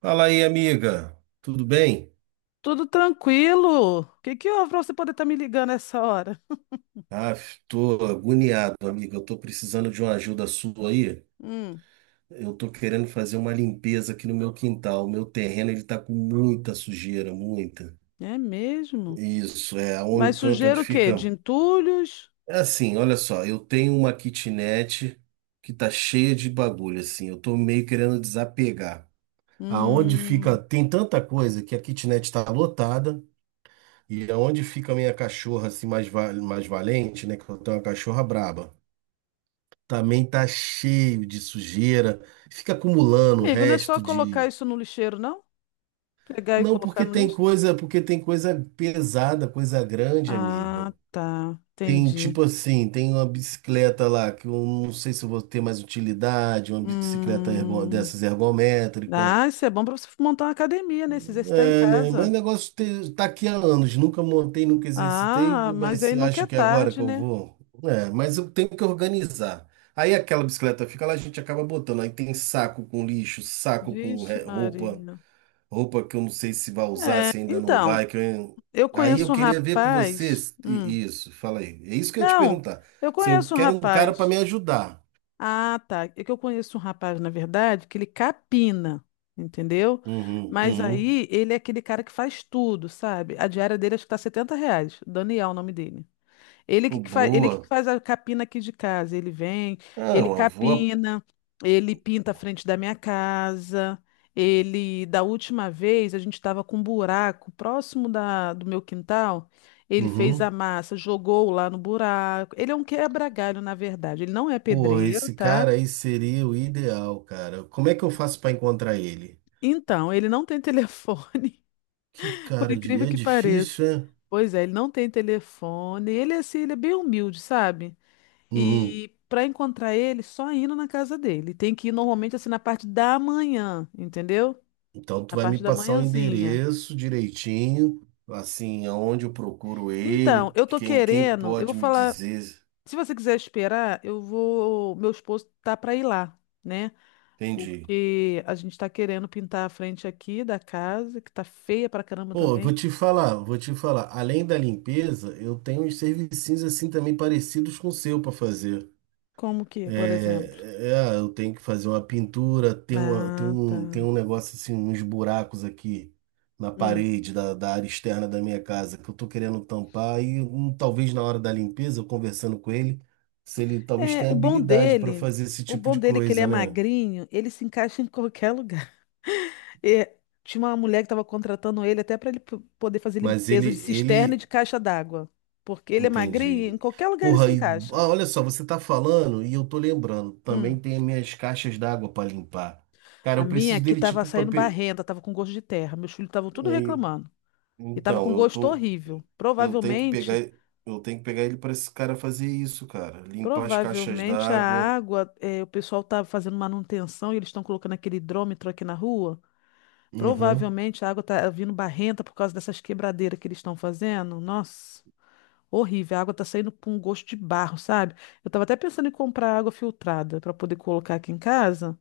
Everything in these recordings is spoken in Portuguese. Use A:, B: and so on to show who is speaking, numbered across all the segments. A: Fala aí, amiga. Tudo bem?
B: Tudo tranquilo. O que que houve pra você poder estar me ligando essa hora?
A: Ah, tô agoniado, amiga. Eu tô precisando de uma ajuda sua aí.
B: Hum,
A: Eu tô querendo fazer uma limpeza aqui no meu quintal. O meu terreno, ele tá com muita sujeira, muita.
B: é mesmo?
A: Isso, é um
B: Mas
A: canto onde
B: sujeira o quê? De
A: fica.
B: entulhos?
A: É assim, olha só. Eu tenho uma kitnet que tá cheia de bagulho, assim. Eu tô meio querendo desapegar. Aonde fica.
B: Hum,
A: Tem tanta coisa que a kitnet tá lotada. E aonde fica a minha cachorra assim mais valente, né? Que eu tenho uma cachorra braba. Também tá cheio de sujeira, fica acumulando o
B: amigo, não é só
A: resto
B: colocar
A: de.
B: isso no lixeiro, não? Pegar e
A: Não,
B: colocar no lixo?
A: porque tem coisa pesada, coisa grande, amiga.
B: Ah, tá.
A: Tem
B: Entendi.
A: tipo assim, tem uma bicicleta lá que eu não sei se eu vou ter mais utilidade, uma bicicleta
B: Hum,
A: dessas ergométrica.
B: ah, isso é bom pra você montar uma academia, né? Se exercitar em
A: É, né? Mas o
B: casa.
A: negócio tá aqui há anos, nunca montei, nunca exercitei,
B: Ah, mas
A: mas
B: aí nunca é
A: acho que é agora
B: tarde,
A: que eu
B: né?
A: vou. É, mas eu tenho que organizar. Aí aquela bicicleta fica lá, a gente acaba botando. Aí tem saco com lixo, saco com
B: Vixe, Maria.
A: roupa que eu não sei se vai usar,
B: É,
A: se ainda não
B: então,
A: vai. Que eu-.
B: eu
A: Aí eu
B: conheço um
A: queria ver com
B: rapaz.
A: vocês isso, fala aí. É isso que eu ia te
B: Não,
A: perguntar.
B: eu
A: Se eu
B: conheço um
A: quero um cara para
B: rapaz.
A: me ajudar.
B: Ah, tá. É que eu conheço um rapaz, na verdade, que ele capina, entendeu?
A: Uhum,
B: Mas
A: uhum.
B: aí ele é aquele cara que faz tudo, sabe? A diária dele acho que tá setenta R$ 70. Daniel, é o nome dele.
A: Pô,
B: Ele que
A: boa.
B: faz a capina aqui de casa. Ele vem,
A: Ah,
B: ele
A: uma boa.
B: capina, ele pinta a frente da minha casa. Ele, da última vez, a gente estava com um buraco próximo do meu quintal. Ele fez a
A: Uhum.
B: massa, jogou lá no buraco. Ele é um quebra-galho, na verdade. Ele não é
A: Pô,
B: pedreiro,
A: esse
B: tá?
A: cara aí seria o ideal, cara. Como é que eu faço pra encontrar ele?
B: Então, ele não tem telefone,
A: Que
B: por
A: cara de.
B: incrível
A: É
B: que pareça.
A: difícil, é?
B: Pois é, ele não tem telefone. Ele, é assim, ele é bem humilde, sabe?
A: Uhum.
B: E para encontrar ele, só indo na casa dele. Tem que ir normalmente assim na parte da manhã, entendeu?
A: Então tu
B: Na
A: vai me
B: parte da
A: passar o
B: manhãzinha.
A: endereço direitinho, assim, aonde eu procuro
B: Então,
A: ele,
B: eu tô
A: quem
B: querendo, eu vou
A: pode me
B: falar,
A: dizer.
B: se você quiser esperar, eu vou, meu esposo tá para ir lá, né?
A: Entendi.
B: Porque a gente tá querendo pintar a frente aqui da casa, que tá feia pra caramba
A: Pô,
B: também.
A: vou te falar, vou te falar. Além da limpeza, eu tenho uns serviços assim também parecidos com o seu pra fazer.
B: Como que, é, por exemplo?
A: Eu tenho que fazer uma pintura, tem uma, tem
B: Ah,
A: um, tem um
B: tá.
A: negócio assim, uns buracos aqui na
B: Hum.
A: parede da área externa da minha casa que eu tô querendo tampar e talvez na hora da limpeza, eu conversando com ele, se ele talvez
B: É,
A: tenha habilidade para fazer esse
B: o
A: tipo
B: bom
A: de
B: dele é que ele é
A: coisa, né?
B: magrinho, ele se encaixa em qualquer lugar. É, tinha uma mulher que estava contratando ele até para ele poder fazer
A: Mas ele,
B: limpeza de cisterna e de
A: ele,
B: caixa d'água. Porque ele é magrinho, e em
A: entendi.
B: qualquer lugar ele se
A: Porra, e,
B: encaixa.
A: olha só, você tá falando e eu tô lembrando, também
B: Hum.
A: tem as minhas caixas d'água para limpar. Cara,
B: A
A: eu
B: minha
A: preciso
B: aqui
A: dele
B: estava
A: tipo para.
B: saindo barrenta, estava com gosto de terra. Meus filhos estavam tudo
A: Aí,
B: reclamando. E estava
A: então,
B: com
A: eu
B: gosto
A: tô.
B: horrível.
A: Eu tenho que pegar,
B: Provavelmente,
A: eu tenho que pegar ele para esse cara fazer isso, cara. Limpar as caixas
B: provavelmente a
A: d'água.
B: água, o pessoal estava fazendo manutenção e eles estão colocando aquele hidrômetro aqui na rua.
A: Aham,
B: Provavelmente a água está vindo barrenta por causa dessas quebradeiras que eles estão fazendo. Nossa. Horrível, a água tá saindo com um gosto de barro, sabe? Eu tava até pensando em comprar água filtrada para poder colocar aqui em casa,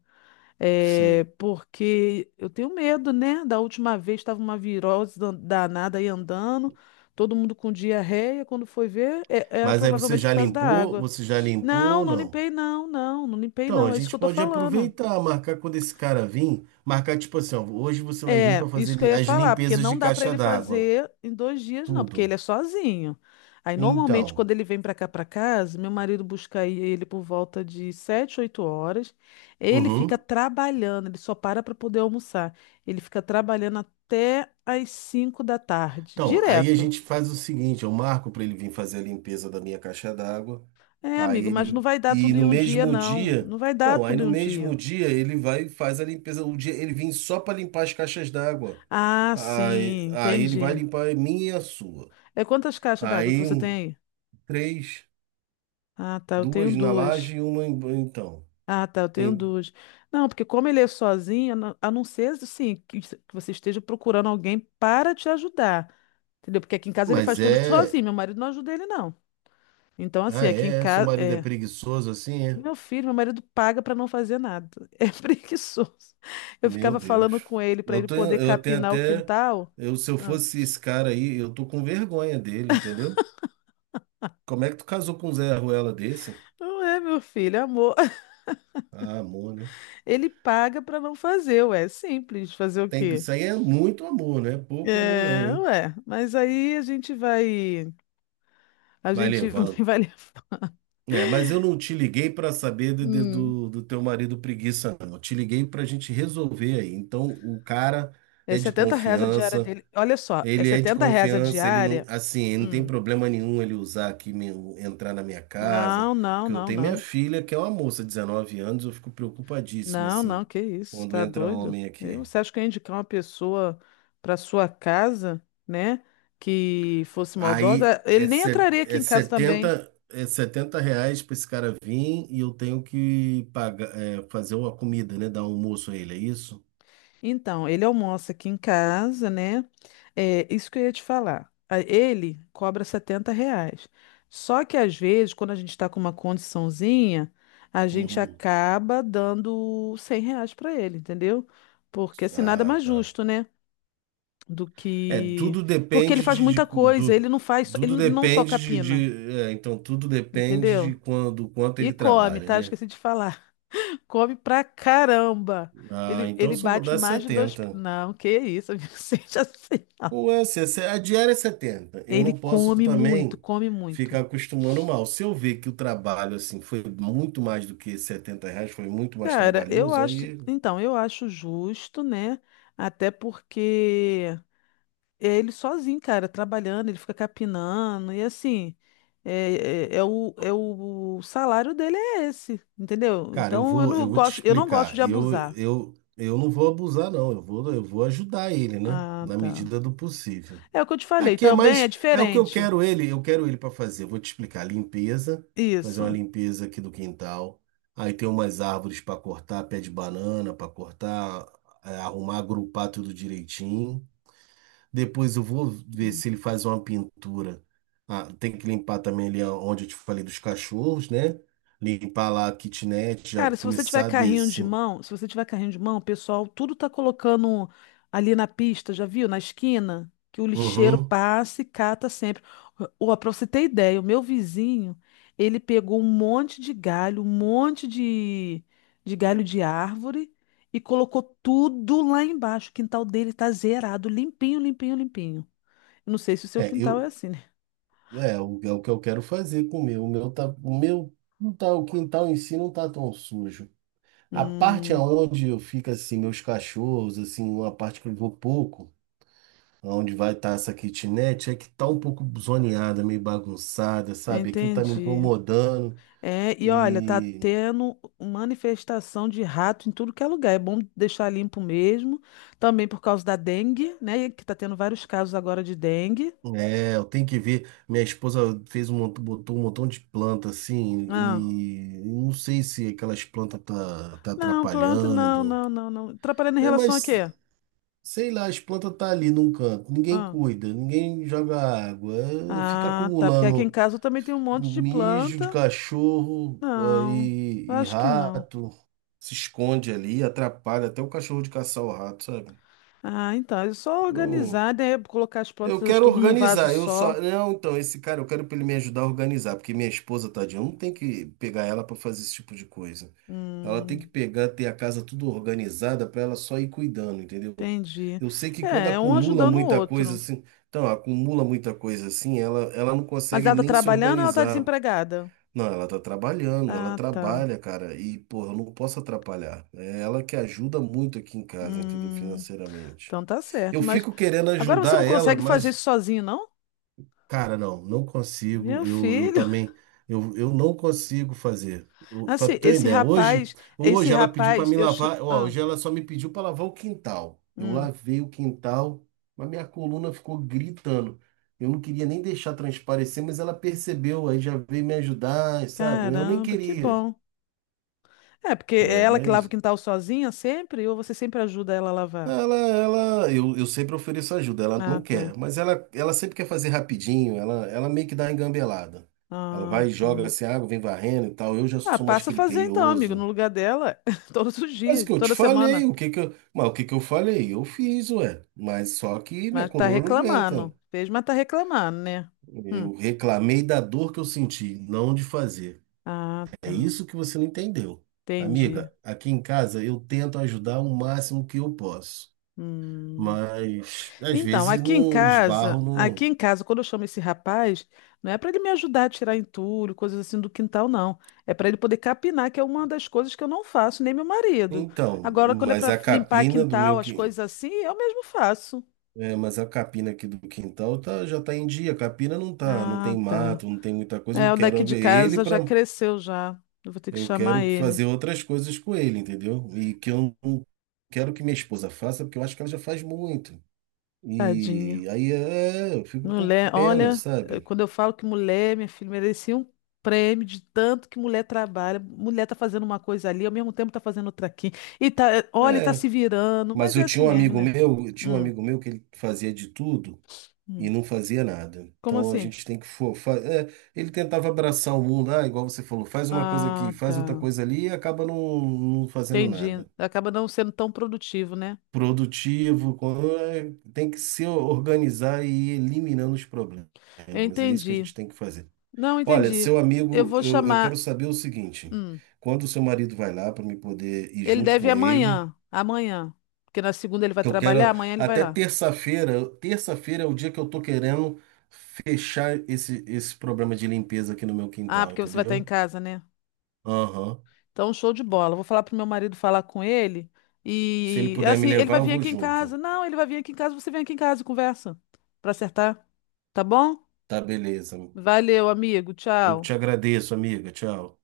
B: é,
A: sei.
B: porque eu tenho medo, né? Da última vez tava uma virose danada aí andando, todo mundo com diarreia, quando foi ver, era
A: Mas aí você
B: provavelmente por
A: já
B: causa da
A: limpou?
B: água.
A: Você já limpou
B: Não,
A: ou
B: não
A: não?
B: limpei não, não limpei
A: Então, a
B: não, é isso que
A: gente
B: eu tô
A: pode
B: falando.
A: aproveitar, marcar quando esse cara vir, marcar tipo assim, ó, hoje você vai vir
B: É,
A: para fazer
B: isso que eu ia
A: as
B: falar, porque
A: limpezas de
B: não dá para
A: caixa
B: ele
A: d'água,
B: fazer em dois dias, não, porque
A: tudo.
B: ele é sozinho. Aí, normalmente,
A: Então,
B: quando ele vem para cá para casa, meu marido busca aí ele por volta de 7, 8 horas. Ele fica
A: uhum.
B: trabalhando, ele só para para poder almoçar. Ele fica trabalhando até às 5 da tarde,
A: Então, aí a
B: direto.
A: gente faz o seguinte, eu marco para ele vir fazer a limpeza da minha caixa d'água.
B: É,
A: Aí
B: amigo, mas não
A: ele.
B: vai dar
A: E
B: tudo
A: no
B: em um dia,
A: mesmo
B: não.
A: dia.
B: Não vai dar
A: Então, aí
B: tudo em
A: no
B: um
A: mesmo
B: dia.
A: dia ele vai e faz a limpeza. O dia ele vem só para limpar as caixas d'água.
B: Ah,
A: Aí,
B: sim,
A: aí ele vai
B: entendi.
A: limpar a minha e a sua.
B: É quantas caixas d'água que
A: Aí
B: você tem
A: um,
B: aí?
A: três,
B: Ah, tá, eu tenho
A: duas na
B: duas.
A: laje e uma então.
B: Ah, tá, eu tenho
A: Tem.
B: duas. Não, porque como ele é sozinho, a não ser assim, que que você esteja procurando alguém para te ajudar. Entendeu? Porque aqui em casa ele faz
A: Mas
B: tudo sozinho, meu
A: é.
B: marido não ajuda ele, não. Então, assim,
A: Ah,
B: aqui em
A: é? Seu
B: casa,
A: marido é
B: é.
A: preguiçoso assim, é?
B: Meu filho, meu marido paga para não fazer nada. É preguiçoso. Eu
A: Meu
B: ficava
A: Deus.
B: falando com ele para ele poder
A: Eu tenho
B: capinar o
A: até.
B: quintal.
A: Se eu
B: Ah,
A: fosse esse cara aí, eu tô com vergonha dele, entendeu? Como é que tu casou com um Zé Ruela desse?
B: Não é, meu filho, é amor.
A: Ah, amor, né?
B: Ele paga para não fazer, ué. É simples, fazer o quê?
A: Isso aí é muito amor, não é pouco amor
B: É,
A: não, hein?
B: ué. Mas aí a gente vai. A
A: Vai
B: gente
A: levando.
B: vai.
A: É, mas eu não te liguei para saber de- de-
B: Hum.
A: do, do teu marido preguiça, não. Eu te liguei para a gente resolver aí. Então, o cara
B: É
A: é de
B: R$ 70 a diária
A: confiança,
B: dele. Olha só, é
A: ele é de
B: R$ 70 a
A: confiança, ele não,
B: diária.
A: assim, ele não tem
B: Hum.
A: problema nenhum ele usar aqui, entrar na minha casa,
B: Não, não,
A: porque eu
B: não,
A: tenho minha
B: não.
A: filha, que é uma moça, 19 anos, eu fico preocupadíssimo,
B: Não, não,
A: assim,
B: que isso,
A: quando
B: tá
A: entra
B: doido?
A: homem aqui.
B: Você acha que eu ia indicar uma pessoa para sua casa, né? Que fosse
A: Aí
B: maldosa? Ele nem entraria aqui
A: é
B: em casa também.
A: setenta é setenta reais para esse cara vir e eu tenho que pagar, fazer uma comida, né? Dar um almoço a ele, é isso?
B: Então, ele almoça aqui em casa, né? É, isso que eu ia te falar. Ele cobra R$ 70. Só que às vezes, quando a gente está com uma condiçãozinha, a gente
A: Uhum.
B: acaba dando R$ 100 para ele, entendeu? Porque assim, nada
A: Ah,
B: mais
A: tá.
B: justo, né? Do
A: É,
B: que.
A: tudo
B: Porque ele
A: depende
B: faz muita coisa, ele não só capina,
A: então tudo depende
B: entendeu?
A: de quando, do quanto
B: E
A: ele
B: come,
A: trabalha,
B: tá? Eu
A: né?
B: esqueci de falar. Come pra caramba.
A: Ah,
B: Ele,
A: então eu
B: ele
A: só vou
B: bate
A: dar
B: mais de dois.
A: 70.
B: Não, que isso, amigo, seja assim, não.
A: Ou é, se- A diária é 70, eu
B: Ele
A: não posso
B: come muito,
A: também
B: come muito.
A: ficar acostumando mal. Se eu ver que o trabalho assim foi muito mais do que 70 reais, foi muito mais
B: Cara, eu
A: trabalhoso,
B: acho.
A: aí,
B: Então, eu acho justo, né? Até porque é ele sozinho, cara, trabalhando, ele fica capinando, e assim. É o salário dele é esse, entendeu?
A: cara, eu
B: Então
A: vou, eu vou te
B: eu não gosto de
A: explicar. Eu,
B: abusar.
A: eu, eu não vou abusar, não. Eu vou ajudar ele, né?
B: Ah,
A: Na
B: tá.
A: medida do possível.
B: É o que eu te falei,
A: Aqui é
B: também é
A: mais, é o que eu
B: diferente.
A: quero ele, eu quero ele para fazer. Eu vou te explicar, limpeza, fazer uma
B: Isso.
A: limpeza aqui do quintal. Aí tem umas árvores para cortar, pé de banana para cortar, arrumar, agrupar tudo direitinho. Depois eu vou ver se ele faz uma pintura. Ah, tem que limpar também ali onde eu te falei dos cachorros, né? Limpar lá a kitnet, já
B: Cara, se você tiver
A: começar
B: carrinho
A: desse.
B: de mão, se você tiver carrinho de mão, o pessoal tudo tá colocando ali na pista, já viu? Na esquina, que o lixeiro
A: Uhum.
B: passa e cata sempre. Ó, pra você ter ideia, o meu vizinho, ele pegou um monte de galho, de galho de árvore e colocou tudo lá embaixo. O quintal dele tá zerado, limpinho, limpinho, limpinho. Eu não sei se o seu
A: É,
B: quintal é
A: eu,
B: assim, né?
A: É o que eu quero fazer com o meu. O meu não tá, o quintal em si não tá tão sujo. A parte
B: Hum,
A: aonde eu fico assim, meus cachorros, assim, uma parte que eu vou pouco, aonde vai estar essa kitnet, é que tá um pouco zoneada, meio bagunçada, sabe? Aquilo tá me
B: entendi.
A: incomodando
B: É, e olha, tá
A: e
B: tendo manifestação de rato em tudo que é lugar. É bom deixar limpo mesmo. Também por causa da dengue, né? Que tá tendo vários casos agora de dengue.
A: eu tenho que ver. Minha esposa botou um montão de planta assim
B: Ah,
A: e não sei se aquelas plantas tá
B: não, planta, não,
A: atrapalhando.
B: não, não, não. Atrapalhando em
A: É,
B: relação a
A: mas.
B: quê?
A: Sei lá, as plantas tá ali num canto, ninguém
B: Ah,
A: cuida, ninguém joga água, fica
B: ah, tá. Porque aqui em
A: acumulando
B: casa eu também tem um monte de
A: mijo de
B: planta.
A: cachorro
B: Não,
A: e
B: acho que não.
A: rato, se esconde ali, atrapalha até o cachorro de caçar o rato, sabe?
B: Ah, então, é só
A: Eu
B: organizar, né? Colocar as
A: eu
B: plantas
A: quero
B: tudo num vaso
A: organizar, eu só.
B: só.
A: Não, então, esse cara, eu quero pra ele me ajudar a organizar, porque minha esposa, tadinha, eu não tem que pegar ela pra fazer esse tipo de coisa. Ela tem que
B: Hum,
A: pegar, ter a casa tudo organizada pra ela só ir cuidando, entendeu?
B: entendi.
A: Eu sei que quando
B: É, é um
A: acumula
B: ajudando o
A: muita coisa
B: outro.
A: assim, então, acumula muita coisa assim, ela não
B: Mas
A: consegue
B: ela tá
A: nem se
B: trabalhando ou ela tá
A: organizar.
B: desempregada?
A: Não, ela tá trabalhando, ela
B: Ah, tá.
A: trabalha, cara, e, porra, eu não posso atrapalhar. É ela que ajuda muito aqui em casa, entendeu?
B: Hum,
A: Financeiramente.
B: então tá certo.
A: Eu
B: Mas
A: fico querendo
B: agora você não
A: ajudar ela,
B: consegue fazer
A: mas.
B: isso sozinho, não?
A: Cara, não, não consigo.
B: Meu
A: Eu
B: filho.
A: também, eu não consigo fazer. Para Pra
B: Assim,
A: ter uma ideia, hoje,
B: esse
A: hoje ela pediu para
B: rapaz,
A: me
B: eu. Cha-
A: lavar. Ó,
B: Ah,
A: hoje ela só me pediu para lavar o quintal. Eu
B: hum.
A: lavei o quintal, mas minha coluna ficou gritando. Eu não queria nem deixar transparecer, mas ela percebeu, aí já veio me ajudar, sabe? Eu nem
B: Caramba, que
A: queria.
B: bom. É, porque é
A: É,
B: ela que lava o
A: mas
B: quintal sozinha sempre, ou você sempre ajuda ela a lavar?
A: Eu sempre ofereço ajuda, ela
B: Ah,
A: não
B: tá.
A: quer, mas ela sempre quer fazer rapidinho, ela meio que dá uma engambelada. Ela
B: Ah,
A: vai e
B: tá.
A: joga assim, água, vem varrendo e tal. Eu já
B: Ah,
A: sou mais
B: passa a fazer então, amigo, no
A: criterioso.
B: lugar dela, todos os
A: Mas o
B: dias,
A: que eu te
B: toda
A: falei,
B: semana.
A: o que que eu falei? Eu fiz, ué, mas só que minha
B: Mas tá
A: coluna não
B: reclamando.
A: aguenta.
B: Fez, mas tá reclamando, né? Hum.
A: Eu reclamei da dor que eu senti, não de fazer.
B: Ah,
A: É
B: tá.
A: isso que você não entendeu.
B: Entendi.
A: Amiga, aqui em casa eu tento ajudar o máximo que eu posso.
B: Hum.
A: Mas às
B: Então,
A: vezes não esbarro
B: aqui
A: no.
B: em casa, quando eu chamo esse rapaz, não é para ele me ajudar a tirar entulho, coisas assim do quintal, não. É para ele poder capinar, que é uma das coisas que eu não faço, nem meu marido.
A: Então,
B: Agora, quando é
A: mas
B: para
A: a
B: limpar
A: capina do
B: quintal,
A: meu
B: as
A: que
B: coisas assim, eu mesmo faço.
A: é, mas a capina aqui do quintal tá, já tá em dia. A capina não tá, não tem
B: Ah, tá.
A: mato, não tem muita coisa.
B: É, o daqui de casa já cresceu já. Eu vou ter que
A: Eu
B: chamar
A: quero
B: ele.
A: fazer outras coisas com ele, entendeu? E que eu não quero que minha esposa faça, porque eu acho que ela já faz muito.
B: Tadinha.
A: E aí eu fico com
B: Mulher,
A: pena,
B: olha,
A: sabe?
B: quando eu falo que mulher, minha filha, merecia um prêmio de tanto que mulher trabalha. Mulher tá fazendo uma coisa ali, ao mesmo tempo tá fazendo outra aqui. E tá, olha, e tá
A: É,
B: se virando,
A: mas
B: mas
A: eu
B: é assim
A: tinha um
B: mesmo,
A: amigo
B: né?
A: meu, eu tinha um
B: Hum,
A: amigo meu que ele fazia de tudo. E
B: hum.
A: não fazia nada.
B: Como
A: Então a
B: assim?
A: gente tem que. Ele tentava abraçar o mundo, ah, igual você falou, faz uma coisa aqui,
B: Ah,
A: faz outra
B: tá.
A: coisa ali e acaba não fazendo
B: Entendi.
A: nada.
B: Acaba não sendo tão produtivo, né?
A: Produtivo, tem que se organizar e ir eliminando os problemas. É,
B: Eu
A: mas é isso que a
B: entendi.
A: gente tem que fazer.
B: Não,
A: Olha,
B: entendi.
A: seu
B: Eu
A: amigo,
B: vou
A: eu
B: chamar.
A: quero saber o seguinte:
B: Hum.
A: quando o seu marido vai lá para me poder ir
B: Ele
A: junto
B: deve ir
A: com ele.
B: amanhã. Amanhã. Porque na segunda ele vai
A: Que eu
B: trabalhar,
A: quero
B: amanhã ele vai
A: até
B: lá.
A: terça-feira. Terça-feira é o dia que eu tô querendo fechar esse problema de limpeza aqui no meu
B: Ah,
A: quintal,
B: porque você vai estar em
A: entendeu?
B: casa, né?
A: Aham.
B: Então, show de bola. Vou falar pro meu marido falar com ele.
A: Se ele
B: E
A: puder me
B: assim, ele
A: levar,
B: vai
A: eu
B: vir
A: vou
B: aqui em
A: junto.
B: casa. Não, ele vai vir aqui em casa, você vem aqui em casa e conversa. Pra acertar. Tá bom?
A: Tá, beleza.
B: Valeu, amigo.
A: Eu
B: Tchau.
A: te agradeço, amiga. Tchau.